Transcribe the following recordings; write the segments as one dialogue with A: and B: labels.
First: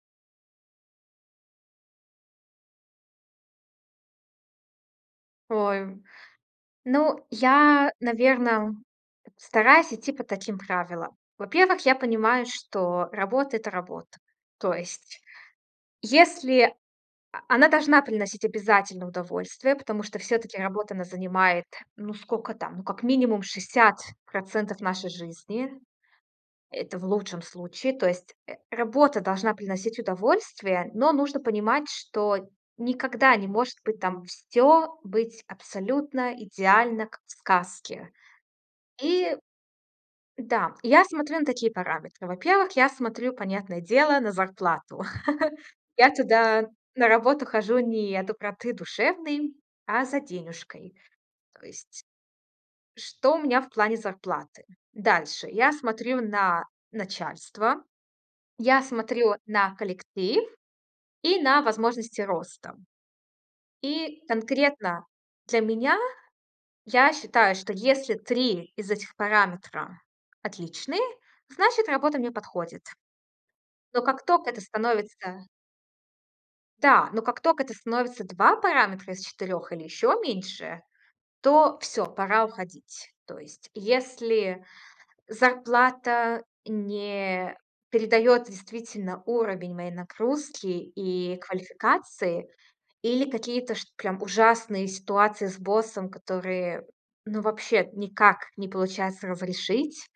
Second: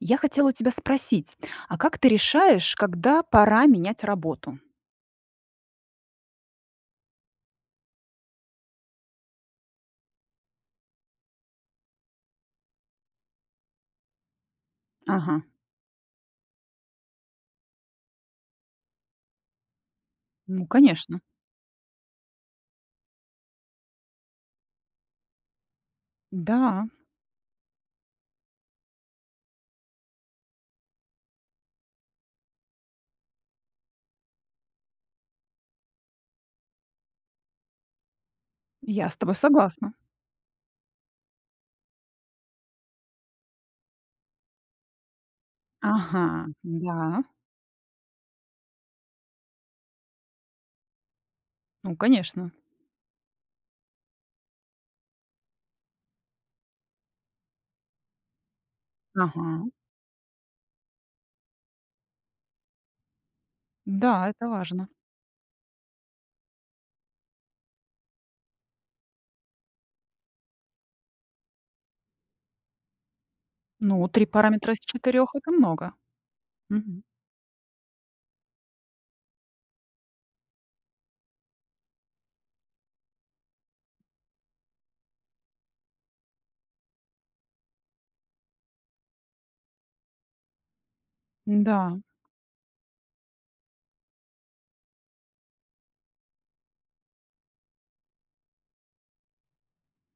A: Я хотела у тебя спросить, а как ты решаешь, когда пора менять работу?
B: Ой, ну, я, наверно, стараюсь идти по таким правилам. Во-первых, я понимаю, что работа- это работа. То есть
A: Ага.
B: если о она должна приносить обязательно удовольствие, потому что всё-таки
A: Ну
B: работа, она
A: конечно.
B: занимает, ну сколько там, ну как минимум 60 % нашей жизни.
A: Да.
B: Это в лучшем случае. То есть, э, работа должна приносить удовольствие, но нужно понимать, что никогда не может быть там всё быть абсолютно идеально, как в сказке.
A: Я с
B: И,
A: тобой согласна.
B: да, и я смотрю на такие параметры. Во-первых, я смотрю, понятное дело, на зарплату. Я
A: Ага,
B: туда, на
A: да.
B: работу, хожу не от доброты душевной, а за денюжкой то
A: Ну,
B: есть.
A: конечно.
B: Что у меня в плане зарплаты? Дальше: я смотрю на начальство, я смотрю
A: Ага.
B: на коллектив и на возможности роста. И
A: Да, это важно.
B: конкретно для меня, я считаю, что если 3 из этих параметра отличные, значит, работа мне подходит. Но
A: Ну,
B: как
A: 3
B: тока это
A: параметра из 4-
B: становится
A: это много. Мгм.
B: Да. Но как тока это становится 2 параметра из 4 или ещё меньше, то всё, пора уходить. То есть если зарплата не передает действительно уровень моей нагрузки и
A: Н-да.
B: квалификации или какие-то чт прям ужасные ситуации с боссом, которые ну вообще никак не получается разрешить,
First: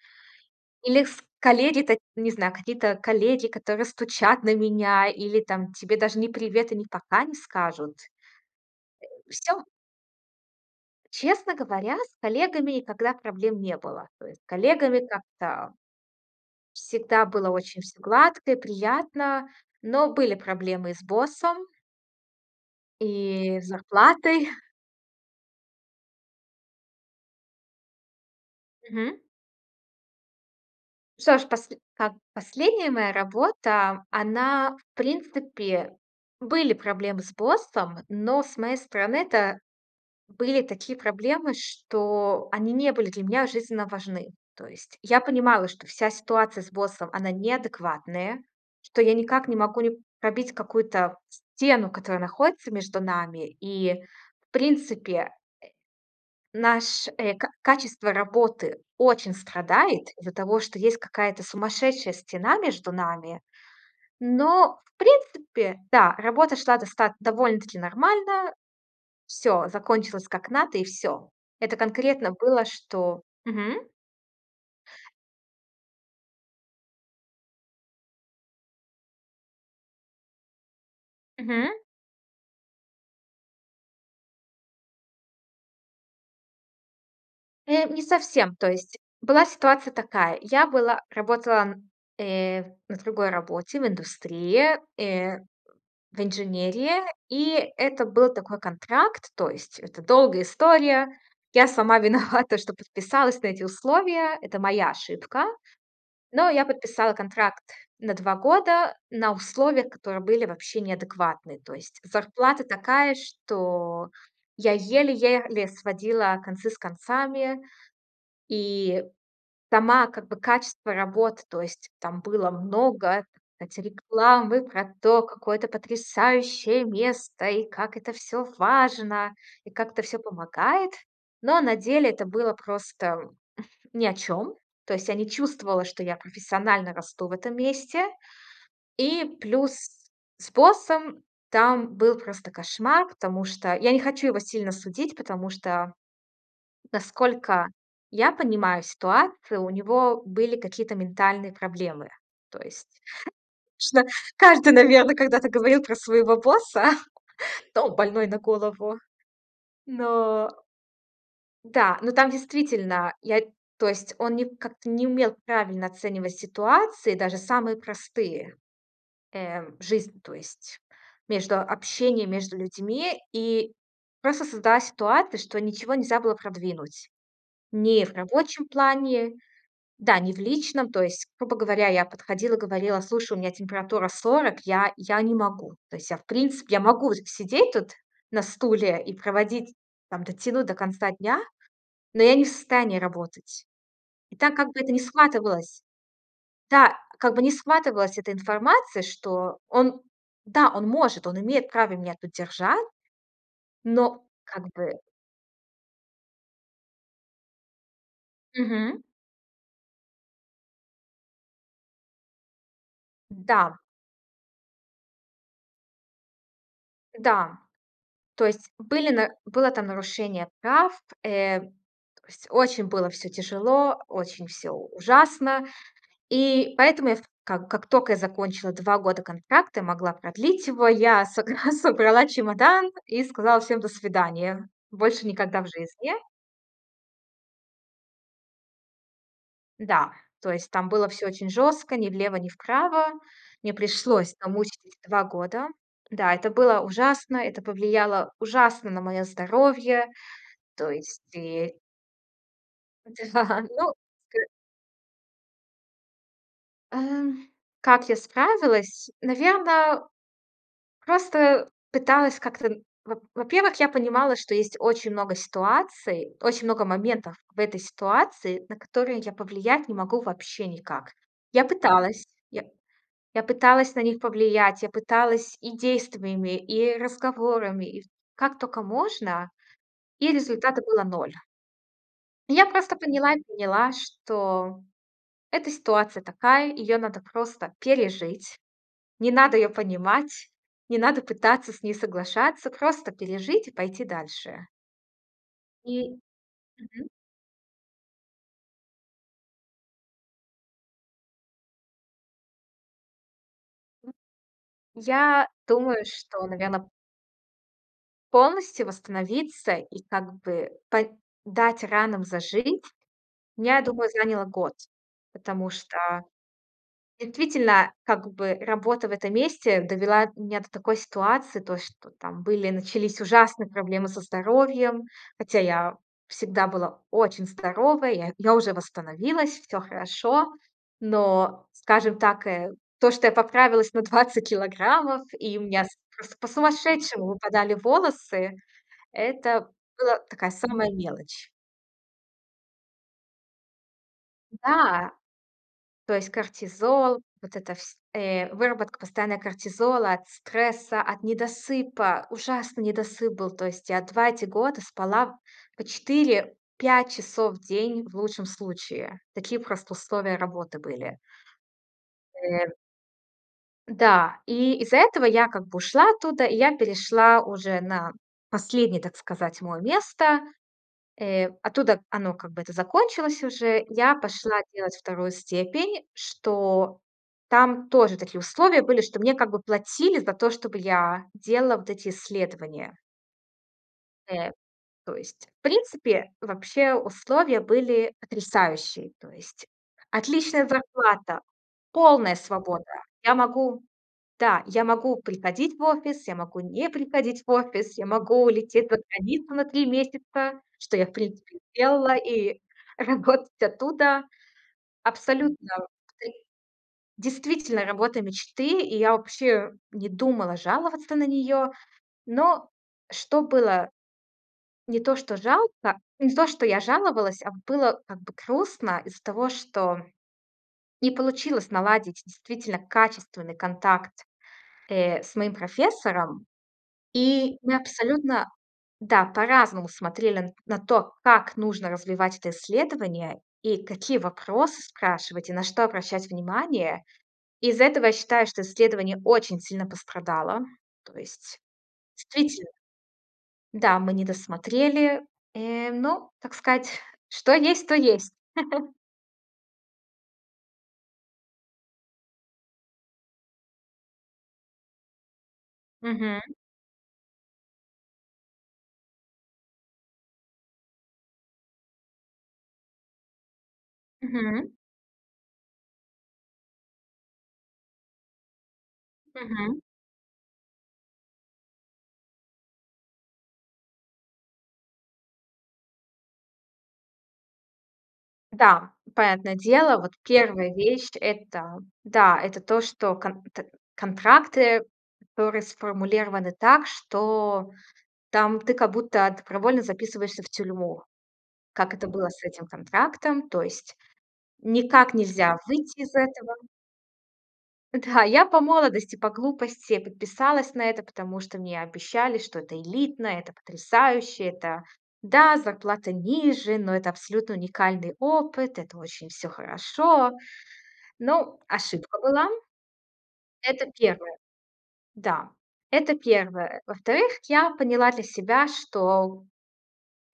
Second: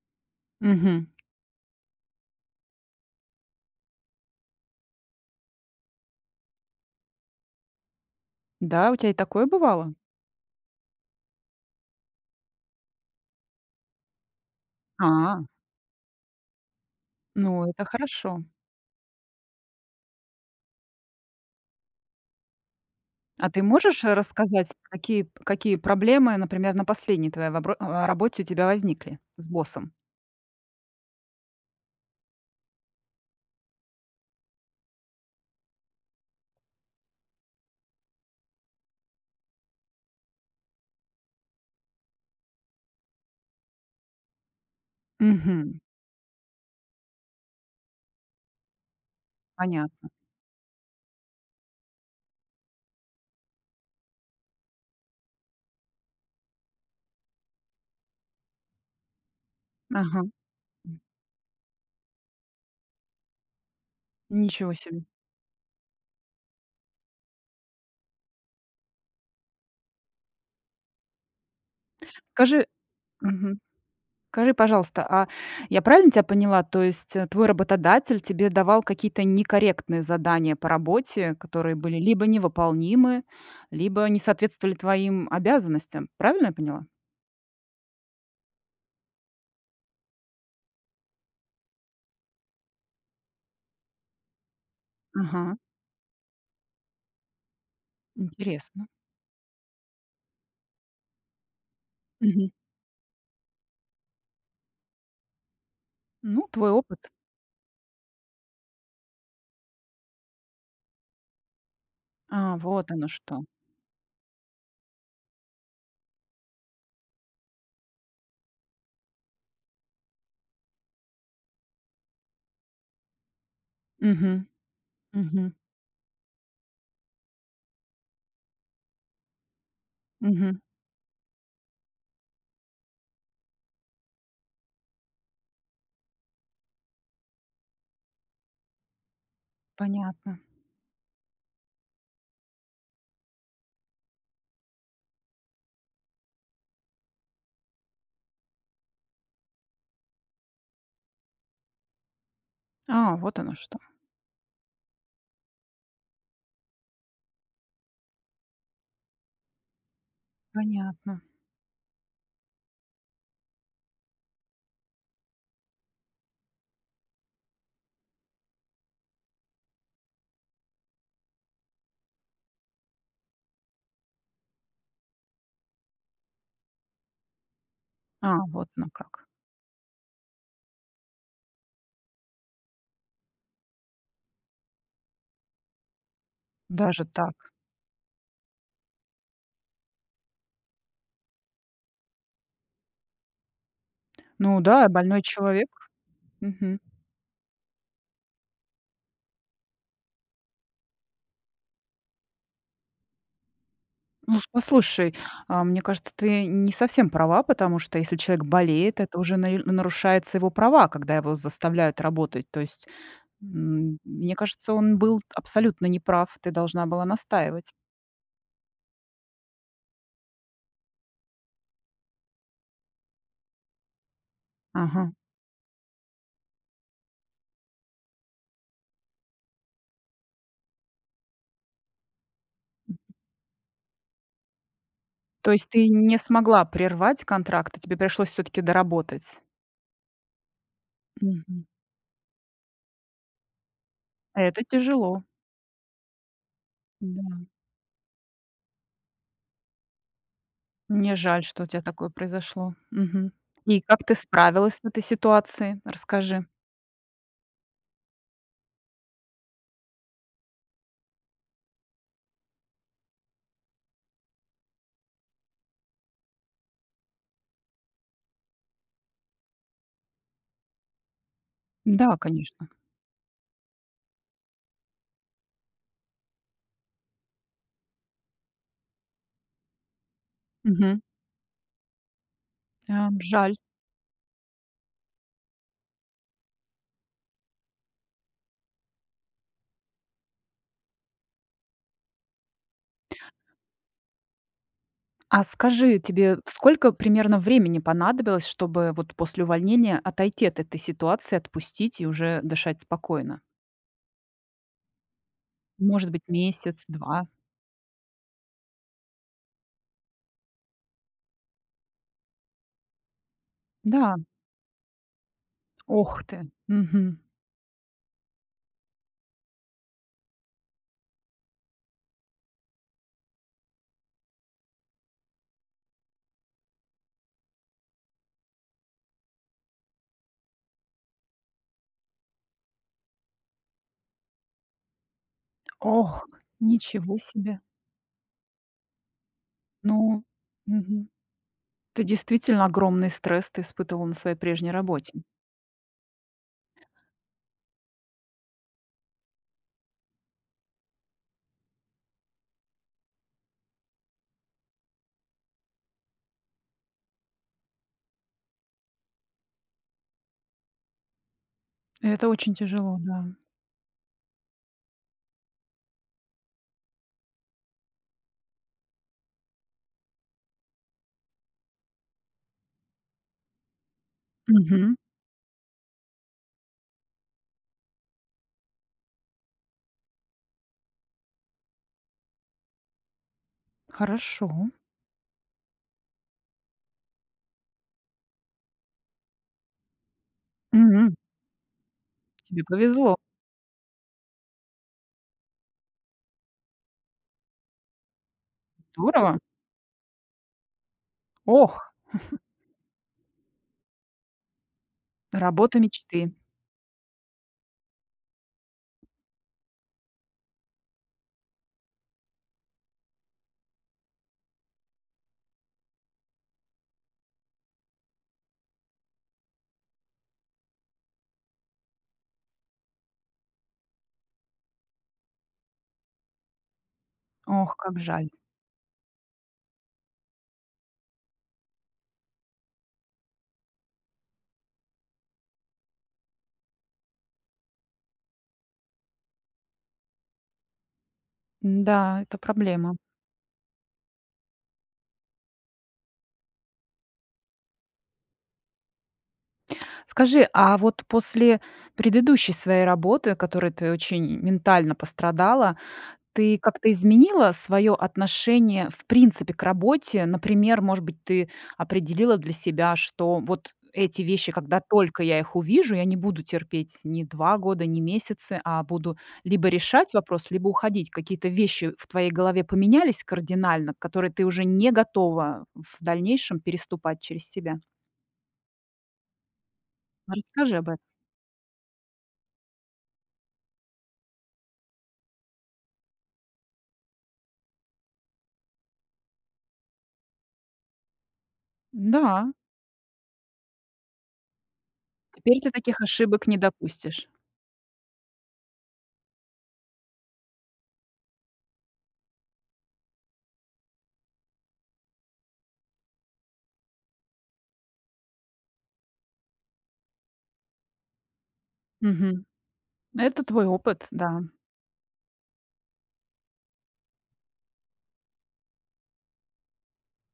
B: или
A: Мгм.
B: с коллеги та не знаю, какие-то коллеги, которые стучат на меня или там тебе даже ни "привет" и ни "пока" не скажут.
A: Да? У тя
B: Э,
A: и такое
B: всё.
A: бывало?
B: Честно говоря, с коллегами никогда проблем не было. То есть с коллегами
A: А.
B: как-то всегда было
A: Ну,
B: очень
A: это
B: всё
A: хорошо.
B: гладко и приятно, но были проблемы и с боссом
A: А
B: и
A: ты
B: с
A: можешь, э,
B: зарплатой.
A: рассказать, какие п какие проблемы, например, на последней твоей вопро а, работе у тебя
B: Мгм.
A: возникли с боссом?
B: Что ж, посль так, последняя моя работа, она, в принципе, были проблемы с боссом, но с моей стороны это были такие проблемы, что они не были для меня жизненно важны. То есть я понимала,
A: Мгм.
B: что вся ситуация с боссом- она неадекватная, что я никак не могу не
A: Понятно.
B: пробить какую-то стену, которая находится между нами. И, в принципе, э, наш, э, ка качество работы очень страдает
A: Ага.
B: из-за того, что есть какая-то сумасшедшая стена между нами,
A: Ничего
B: но, в
A: себе.
B: принципе, да, работа шла достат довольно-таки нормально. Всё закончилось как надо, и всё. Это конкретно было,
A: Скажи
B: что
A: Мгм.
B: Мгм.
A: Скажи, пожалуйста, а я правильно тебя поняла, то есть, э, твой работодатель тебе давал какие-то некорректные задания по работе,
B: Мгм.
A: которые были либо невыполнимы, либо не соответствовали твоим обязанностям? Правильно я поняла?
B: Э, не совсем, то есть была ситуация такая: я была работала на, э, на другой работе, в индустрии, э,
A: Ага.
B: в инженерии. И это был такой
A: Интересно.
B: контракт, то есть это долгая история. Я сама
A: Мгм.
B: виновата, что подписалась на эти условия. Это моя ошибка.
A: Ну,
B: Но я
A: твой опыт.
B: подписала контракт на 2 года, на условиях, которые были вообще неадекватны. То есть
A: А,
B: зарплата
A: вот оно
B: такая,
A: что.
B: что я еле-еле сводила концы с концами. И сама как бы качество работ, то есть там было много- эти
A: Мгм.
B: рекламы про то,
A: Мгм.
B: какое это потрясающее место, и как это всё важно, и как это всё
A: Мгм.
B: помогает. Но на деле это было просто ни о чём. То есть я не чувствовала, что я профессионально расту в этом месте. И плюс
A: Понятно.
B: с боссом там был просто кошмар, потому что я не хочу его сильно судить, потому что, насколько я понимаю ситуацию, у него были какие-то ментальные проблемы. То есть
A: А, вот оно что!
B: [unintelligible] каждый, наверно, когда-то говорил про своего босса: "Да он больной на голову". Но
A: Понятно.
B: Да, но там действительно я то есть он не как-то не умел правильно оценивать ситуации, даже самые простые, э, жизнь, то есть, между общением, между людьми. И просто создалась ситуация, что ничего нельзя было продвинуть. Ни в
A: А,
B: рабочем
A: вот оно как.
B: плане, да, ни в личном, то есть, грубо говоря, я подходила, говорила: "Слушай, у меня температура 40, я я не могу". То есть я, в принципе, я
A: Даже
B: могу
A: так.
B: сидеть тут на стуле и проводить, там, дотянуть до конца дня, но я не в состоянии работать. И так,
A: Ну
B: как бы,
A: да,
B: это не
A: больной
B: схватывалась
A: человек. Мгм.
B: Да, как бы не схватывалась эта информация, что он, да, он может, он имеет право меня тут держать, но
A: Ну с
B: как бы
A: послушай, а мне кажется, ты не совсем права, потому что если человек болеет,
B: Мгм.
A: это уже наиль нарушается его права, когда его заставляют работать, то есть,
B: Да.
A: м, мне кажется, он был абсолютно неправ, ты должна была
B: Да.
A: настаивать.
B: То есть были на было там нарушение прав. Э, то есть очень было всё тяжело, очень всё
A: Ага.
B: ужасно, и поэтому я в как как тока я закончила 2 года контракта, и могла продлить его- я согра собрала чемодан, и сказала всем: "До свидания, больше
A: То
B: никогда в
A: есть ты
B: жизни".
A: не смогла прервать контракт, и тебе пришлось всё-таки доработать?
B: Да, то есть там было всё очень
A: Мгм.
B: жестко: ни влево, ни вправо. Мне пришлось,
A: Это
B: намучались
A: тяжело.
B: 2 года. Да, это было ужасно,
A: Да.
B: это повлияло ужасно на мое здоровье, то
A: Мне
B: есть
A: жаль, что у
B: и
A: тя такое произошло. Мгм.
B: Да,
A: И
B: ну
A: как ты
B: к
A: справилась с этой ситуацией? Расскажи.
B: Эм, как я справилась? Наверно, просто пыталась как-то н во во-первых, я понимала, что есть очень много ситуаций, очень много моментов в этой ситуации, на которые я повлиять не могу вообще никак. Я
A: Да,
B: пыталась. Я
A: конечно.
B: я пыталась на них повлиять, я пыталась и действиями, и разговорами, и в как тока можно, и результата
A: Мгм.
B: было 0. Я просто
A: Ам,
B: поняла
A: жаль.
B: поняла, что эта ситуация такая, её надо просто пережить. Не надо её понимать, не надо пытаться с ней соглашаться. Просто пережить и пойти дальше.
A: А скажи,
B: И
A: тебе сколько
B: Мгм.
A: примерно времени понадобилось, чтобы вот после увольнения отойти от этой ситуации, отпустить и уже дышать спокойно?
B: Я думаю,
A: Может быть,
B: что,
A: месяц,
B: наверно
A: 2?
B: полностью восстановиться и как бы по дать ранам зажить, я думаю,
A: Да.
B: заняло год. Потому
A: Ох
B: что
A: ты, мгм.
B: действительно как бы работа в этом месте довела меня до такой ситуации: то, что там были начались ужасные проблемы со здоровьем. Хотя я всегда была очень здорова. Я я уже восстановилась, всё хорошо. Но, скажем так, э, то, что я поправилась на 20 килограммов и у меня с
A: Ох!
B: просто
A: Ничего
B: по-сумасшедшему
A: себе.
B: выпадали волосы, это было
A: Ну,
B: такая самая
A: мгм.
B: мелочь.
A: Ты действительно огромный стресс ты испытывала на своей прежней
B: Да.
A: работе.
B: То есть кортизол, вот эта вс э, выработка постоянно кортизола, от стресса, от недосыпа, ужасный недосып был. То есть я 2 эти года спала по 4-5 часов в день в лучшем случае. Такие просто условия работы были.
A: Это очень
B: Э.
A: тяжело, да.
B: Да, и из-за этого я как бы ушла оттуда, и я перешла уже на последнее, так сказать, мой место. Э, оттуда оно, как бы, это закончилось уже. Я пошла
A: Мгм.
B: делать 2 степень, что там тоже такие условия были, что мне как бы платили за то, чтобы я делала вот эти исследования.
A: Хорошо.
B: Э, то есть, в принципе, вообще условия были потрясающие, то есть отличная
A: М.
B: зарплата, полная
A: Тебе
B: свобода.
A: повезло!
B: Я могу да, я могу приходить в офис, я могу не приходить в офис, я могу улететь за
A: Здорово!
B: границу на 3 месяца, что я, в принципе, и
A: Ох!
B: сделала, и работать оттуда. Абсолютно,
A: Работа
B: ты
A: мечты.
B: Действительно, работа мечты. И я вообще не думала жаловаться на нее. Но что было: не то, что жалко не то, что я жаловалась, а было как бы грустно из-за того, что не получилось наладить действительно качественный контакт, э, с моим профессором. И
A: Ох,
B: мы
A: как жаль!
B: абсолютно да, по-разному смотрели н на то, как нужно развивать это исследование, и какие вопросы спрашивать, и на что обращать внимание. Из-за этого я считаю, что исследование очень сильно пострадало. То есть
A: М-да, это
B: действительно
A: проблема.
B: Да, мы не досмотрели. Э, ну, так сказать, что есть, то есть.
A: Скажи, а вот после предыдущей своей работы, о которой ты очень ментально пострадала,
B: Мгм.
A: ты как-то изменила свое отношение в принципе к работе? Например, может быть, ты определила для себя, что вот эти вещи,
B: Мгм.
A: когда только я их увижу, я не буду терпеть ни 2 года, ни месяцы, а буду либо
B: Мгм.
A: решать вопрос, либо уходить. Какие-то вещи в твоей голове поменялись кардинально, которые ты уже не готова в дальнейшем переступать через себя?
B: Да, понятное дело. Вот
A: А
B: 1
A: расскажи об этом.
B: вещь- это, да, это то, что конт контракты, которые сформулированы так, что там ты, как будто, добровольно записываешься в тюрьму, как это было с
A: Да.
B: этим контрактом. То есть, никак нельзя
A: Теперь ты таких
B: выйти из
A: ошибок
B: этого.
A: не допустишь.
B: Да, я по молодости, по глупости подписалась на это, потому что мне обещали, что это элитно, это потрясающе, это Да, зарплата ниже, но это абсолютно уникальный опыт, это очень всё хорошо. Ну, ошибка
A: Мгм.
B: была.
A: Это твой
B: Это
A: опыт,
B: 1.
A: да.
B: Да, это 1. Во-вторых, я поняла для себя, что,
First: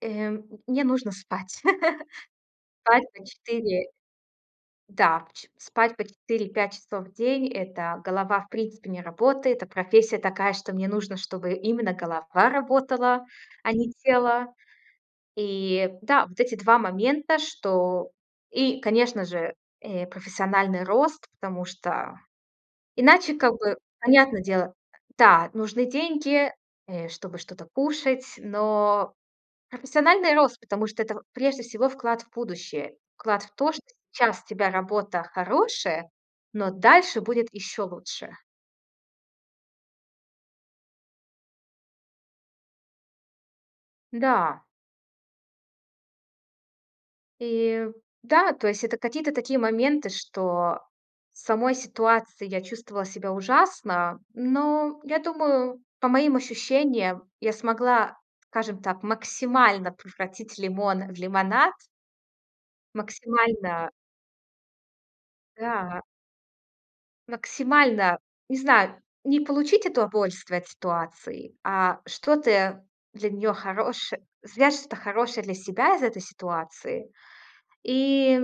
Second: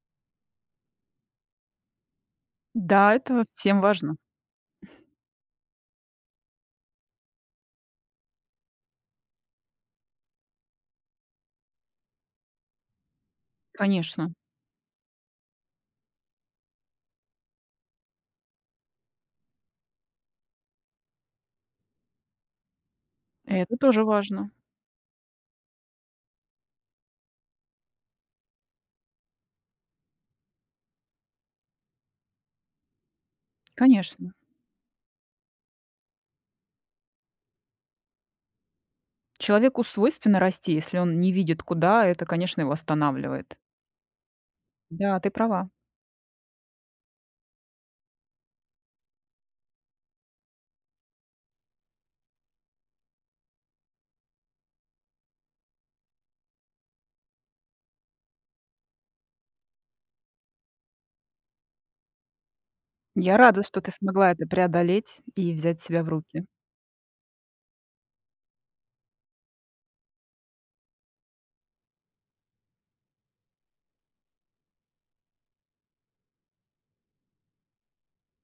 B: э, мне нужно спать. Спать
A: Да,
B: по
A: это всем
B: 4
A: важно.
B: Да, по че спать по 4-5 часов в день- это, голова, в принципе, не работает. А профессия такая, что мне нужно, чтобы именно голова работала, а не
A: Конечно.
B: тело. И, да, вот эти 2 момента, что И, конечно же, э, профессиональный рост, потому что иначе, как
A: Это
B: бы,
A: тоже
B: понятно
A: важно.
B: дело, да, нужны деньги, э, чтобы что-то кушать. Но профессиональный рост, потому что это в прежде всего, вклад в будущее. Вклад в то, что
A: Конечно.
B: сейчас у тебя работа хорошая, но дальше будет еще лучше.
A: Человеку свойственно расти, если он не видит куда, это, конечно, его останавливает.
B: Да.
A: Да, ты права.
B: И, да, то есть это какие-то такие моменты, что в самой ситуации я чувствовала себя ужасно, но я думаю, по моим ощущениям, я смогла, скажем так, максимально превратить лимон в лимонад.
A: Я рада, что ты
B: Максимально.
A: смогла это преодолеть и взять себя
B: Да.
A: в руки.
B: Максимально. Не знаю, не получить удовольствие от ситуации, а что ты для неё хорош свяжешь что-то хорошее для себя из этой ситуации. И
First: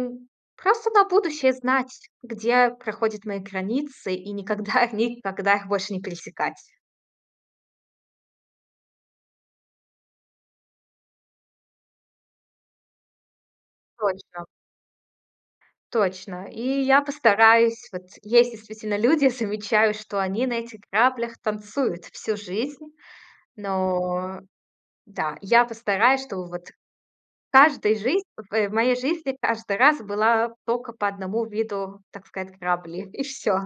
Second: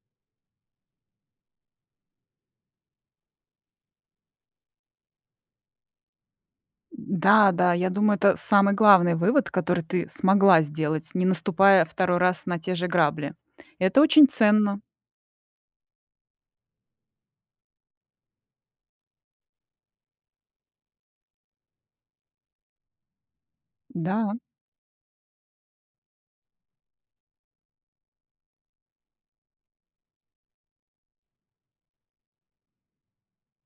B: просто на будущее знать, где проходят мои границы, и никогда, никогда их больше не пересекать.
A: Да-да, я думаю, это самый главный вывод, который ты смогла сделать, не наступая 2 раз на те же грабли. Это очень
B: Точно.
A: ценно.
B: Точно. И я постараюсь. Вот есть действительно люди, замечаю, что они на этих граблях танцуют всю жизнь.
A: Да.
B: Но. Да, я постараюсь, чтобы вот в каждый жизн в в моей жизни каждый раз была только по 1 виду, так сказать, грабли. И всё.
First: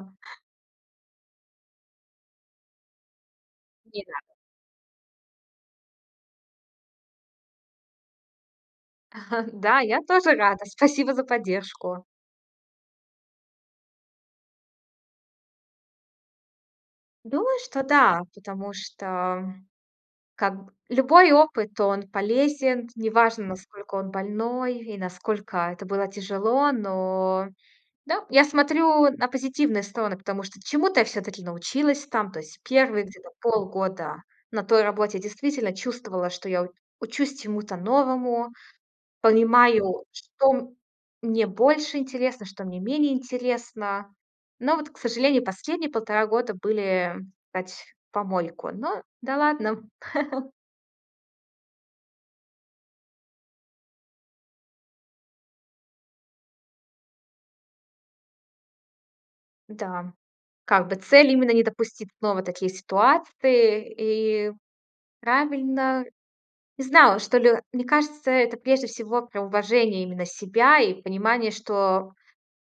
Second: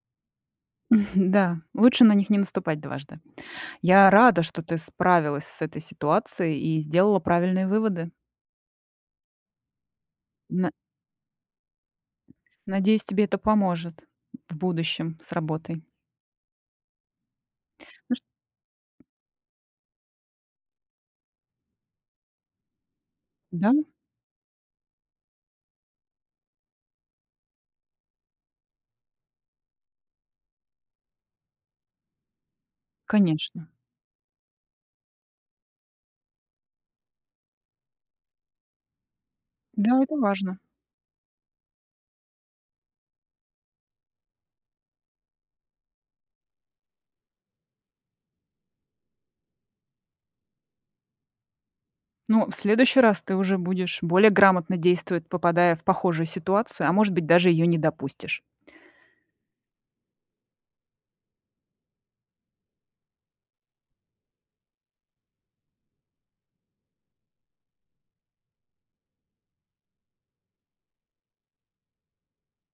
A: Да, лучше на них не наступать дважды.
B: Не
A: Я
B: надо.
A: рада, что ты справилась с этой ситуацией и сделала правильные выводы.
B: Да, я тоже рада.
A: На
B: Спасибо за поддержку.
A: надеюсь, тебе это поможет в будущем с работой.
B: Думаю, что
A: Ну
B: да.
A: чт
B: Потому что, как б любой опыт- он полезен. Неважно
A: Да.
B: насколько он больной, и насколько это было тяжело, но Да, я смотрю на позитивные стороны, потому что чему-то я всё-таки научилась там. То есть 1 где-то
A: Конечно.
B: полгода на той работе я действительно чувствовала, что я у учусь чему-то новому.
A: Да,
B: Понимаю,
A: это важно.
B: что мне больше интересно, что мне менее интересно. Но вот, к сожалению, последние полтора года были, тать, в помойку. Но, да ладно.
A: Но в следующий раз ты уже будешь более грамотно действовать, попадая в похожую ситуацию, а может быть, даже ее не допустишь.
B: Да, как бы, цель- именно не допустить снова такие ситуации, и правильно. Не знала, что ли. Мне кажется, это, прежде всего, про уважение именно себя, и понимание, что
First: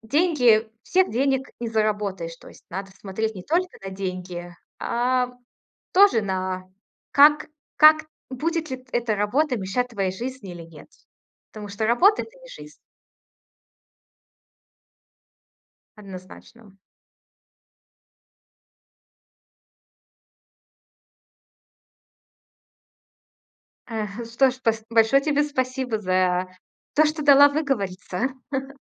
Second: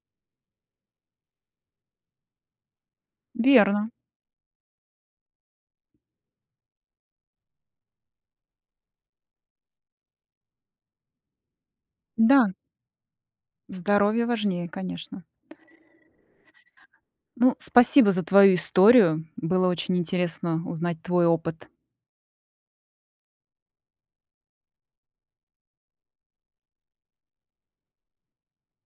B: деньги всех денег не заработаешь. То есть надо смотреть не только
A: Верно.
B: на деньги, а тоже на как как будет ли т эта работа мешать твоей жизни или нет. Потому что работа- это не
A: Да.
B: жизнь.
A: Здоровье важнее, конечно.
B: Однозначно.
A: Ну, спасибо за твою историю, было очень интересно узнать твой опыт.
B: Эх, что ж спас большое тебе спасибо за то, что дала выговориться.